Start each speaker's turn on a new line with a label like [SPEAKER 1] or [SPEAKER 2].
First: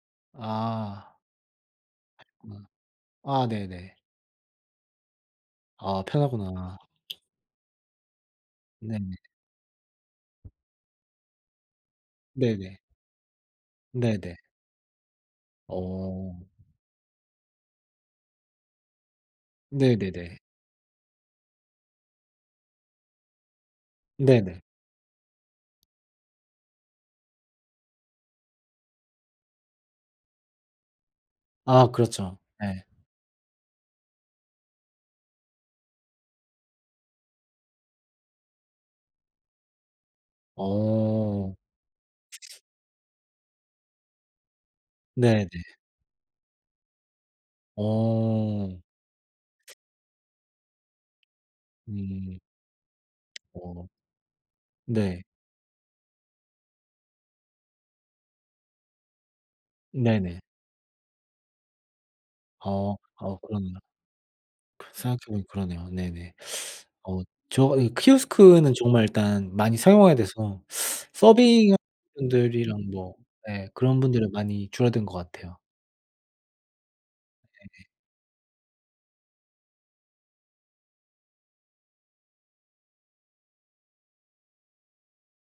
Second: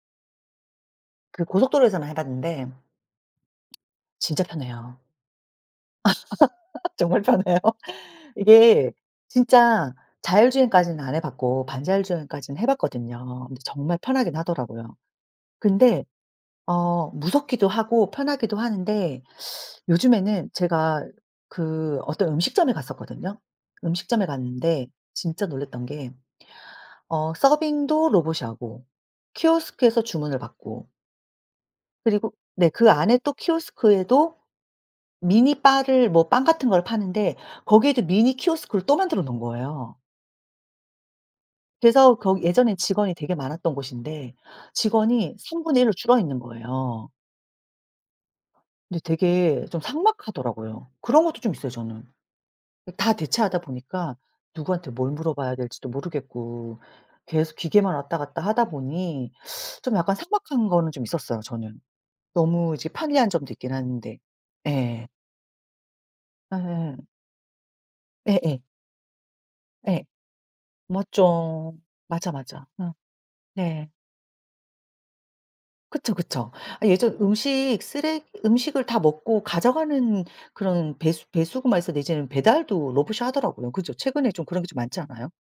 [SPEAKER 1] 아.
[SPEAKER 2] 그 고속도로에서는 해
[SPEAKER 1] 했구나.
[SPEAKER 2] 봤는데
[SPEAKER 1] 아 네네.
[SPEAKER 2] 진짜 편해요.
[SPEAKER 1] 아 편하구나.
[SPEAKER 2] 정말 편해요. 이게
[SPEAKER 1] 네네.
[SPEAKER 2] 진짜 자율주행까지는 안 해 봤고 반자율 주행까지는 해
[SPEAKER 1] 네네.
[SPEAKER 2] 봤거든요. 근데 정말 편하긴
[SPEAKER 1] 네네.
[SPEAKER 2] 하더라고요. 근데
[SPEAKER 1] 어.
[SPEAKER 2] 어 무섭기도 하고 편하기도 하는데
[SPEAKER 1] 네네네.
[SPEAKER 2] 요즘에는 제가 그 어떤 음식점에 갔었거든요. 음식점에
[SPEAKER 1] 네네.
[SPEAKER 2] 갔는데 진짜 놀랬던 게 어 서빙도 로봇이 하고 키오스크에서 주문을 받고
[SPEAKER 1] 아
[SPEAKER 2] 그리고
[SPEAKER 1] 그렇죠.
[SPEAKER 2] 네.
[SPEAKER 1] 예.
[SPEAKER 2] 그 안에 또 키오스크에도 미니 바를 뭐 빵 같은 걸 파는데 거기에도 미니 키오스크를 또 만들어 놓은 거예요.
[SPEAKER 1] 어.
[SPEAKER 2] 그래서 거기 예전에 직원이 되게 많았던 곳인데
[SPEAKER 1] 네
[SPEAKER 2] 직원이
[SPEAKER 1] 네.
[SPEAKER 2] 1/3 로 줄어 있는 거예요.
[SPEAKER 1] 어.
[SPEAKER 2] 근데 되게 좀 삭막하더라고요. 그런 것도 좀 있어요, 저는.
[SPEAKER 1] 음.
[SPEAKER 2] 다 대체하다
[SPEAKER 1] 어.
[SPEAKER 2] 보니까 누구한테 뭘
[SPEAKER 1] 네.
[SPEAKER 2] 물어봐야 될지도 모르겠고 계속 기계만 왔다 갔다 하다 보니 좀 약간
[SPEAKER 1] 네네.
[SPEAKER 2] 삭막한 거는 좀 있었어요, 저는. 너무 이제
[SPEAKER 1] 어.
[SPEAKER 2] 편리한
[SPEAKER 1] 아
[SPEAKER 2] 점도 있긴
[SPEAKER 1] 그러네요.
[SPEAKER 2] 한데.
[SPEAKER 1] 그
[SPEAKER 2] 예.
[SPEAKER 1] 생각해보니 그러네요. 네네.
[SPEAKER 2] 예.
[SPEAKER 1] 어 저 이
[SPEAKER 2] 예예.
[SPEAKER 1] 키오스크는 정말 일단 많이
[SPEAKER 2] 예.
[SPEAKER 1] 사용하게 돼서 서빙하는
[SPEAKER 2] 맞죠. 맞아, 맞아.
[SPEAKER 1] 분들이랑
[SPEAKER 2] 음.
[SPEAKER 1] 뭐 예
[SPEAKER 2] 네.
[SPEAKER 1] 그런 분들은 많이 줄어든 것 같아요.
[SPEAKER 2] 그쵸, 그쵸. 아 예전 음식
[SPEAKER 1] 네네.
[SPEAKER 2] 쓰레기 음식을 다 먹고 가져가는 그런 배수 배수구만 있었는데 이제는 배달도 로봇이 하더라고요. 그죠. 최근에 좀 그런 게 좀 많지 않아요?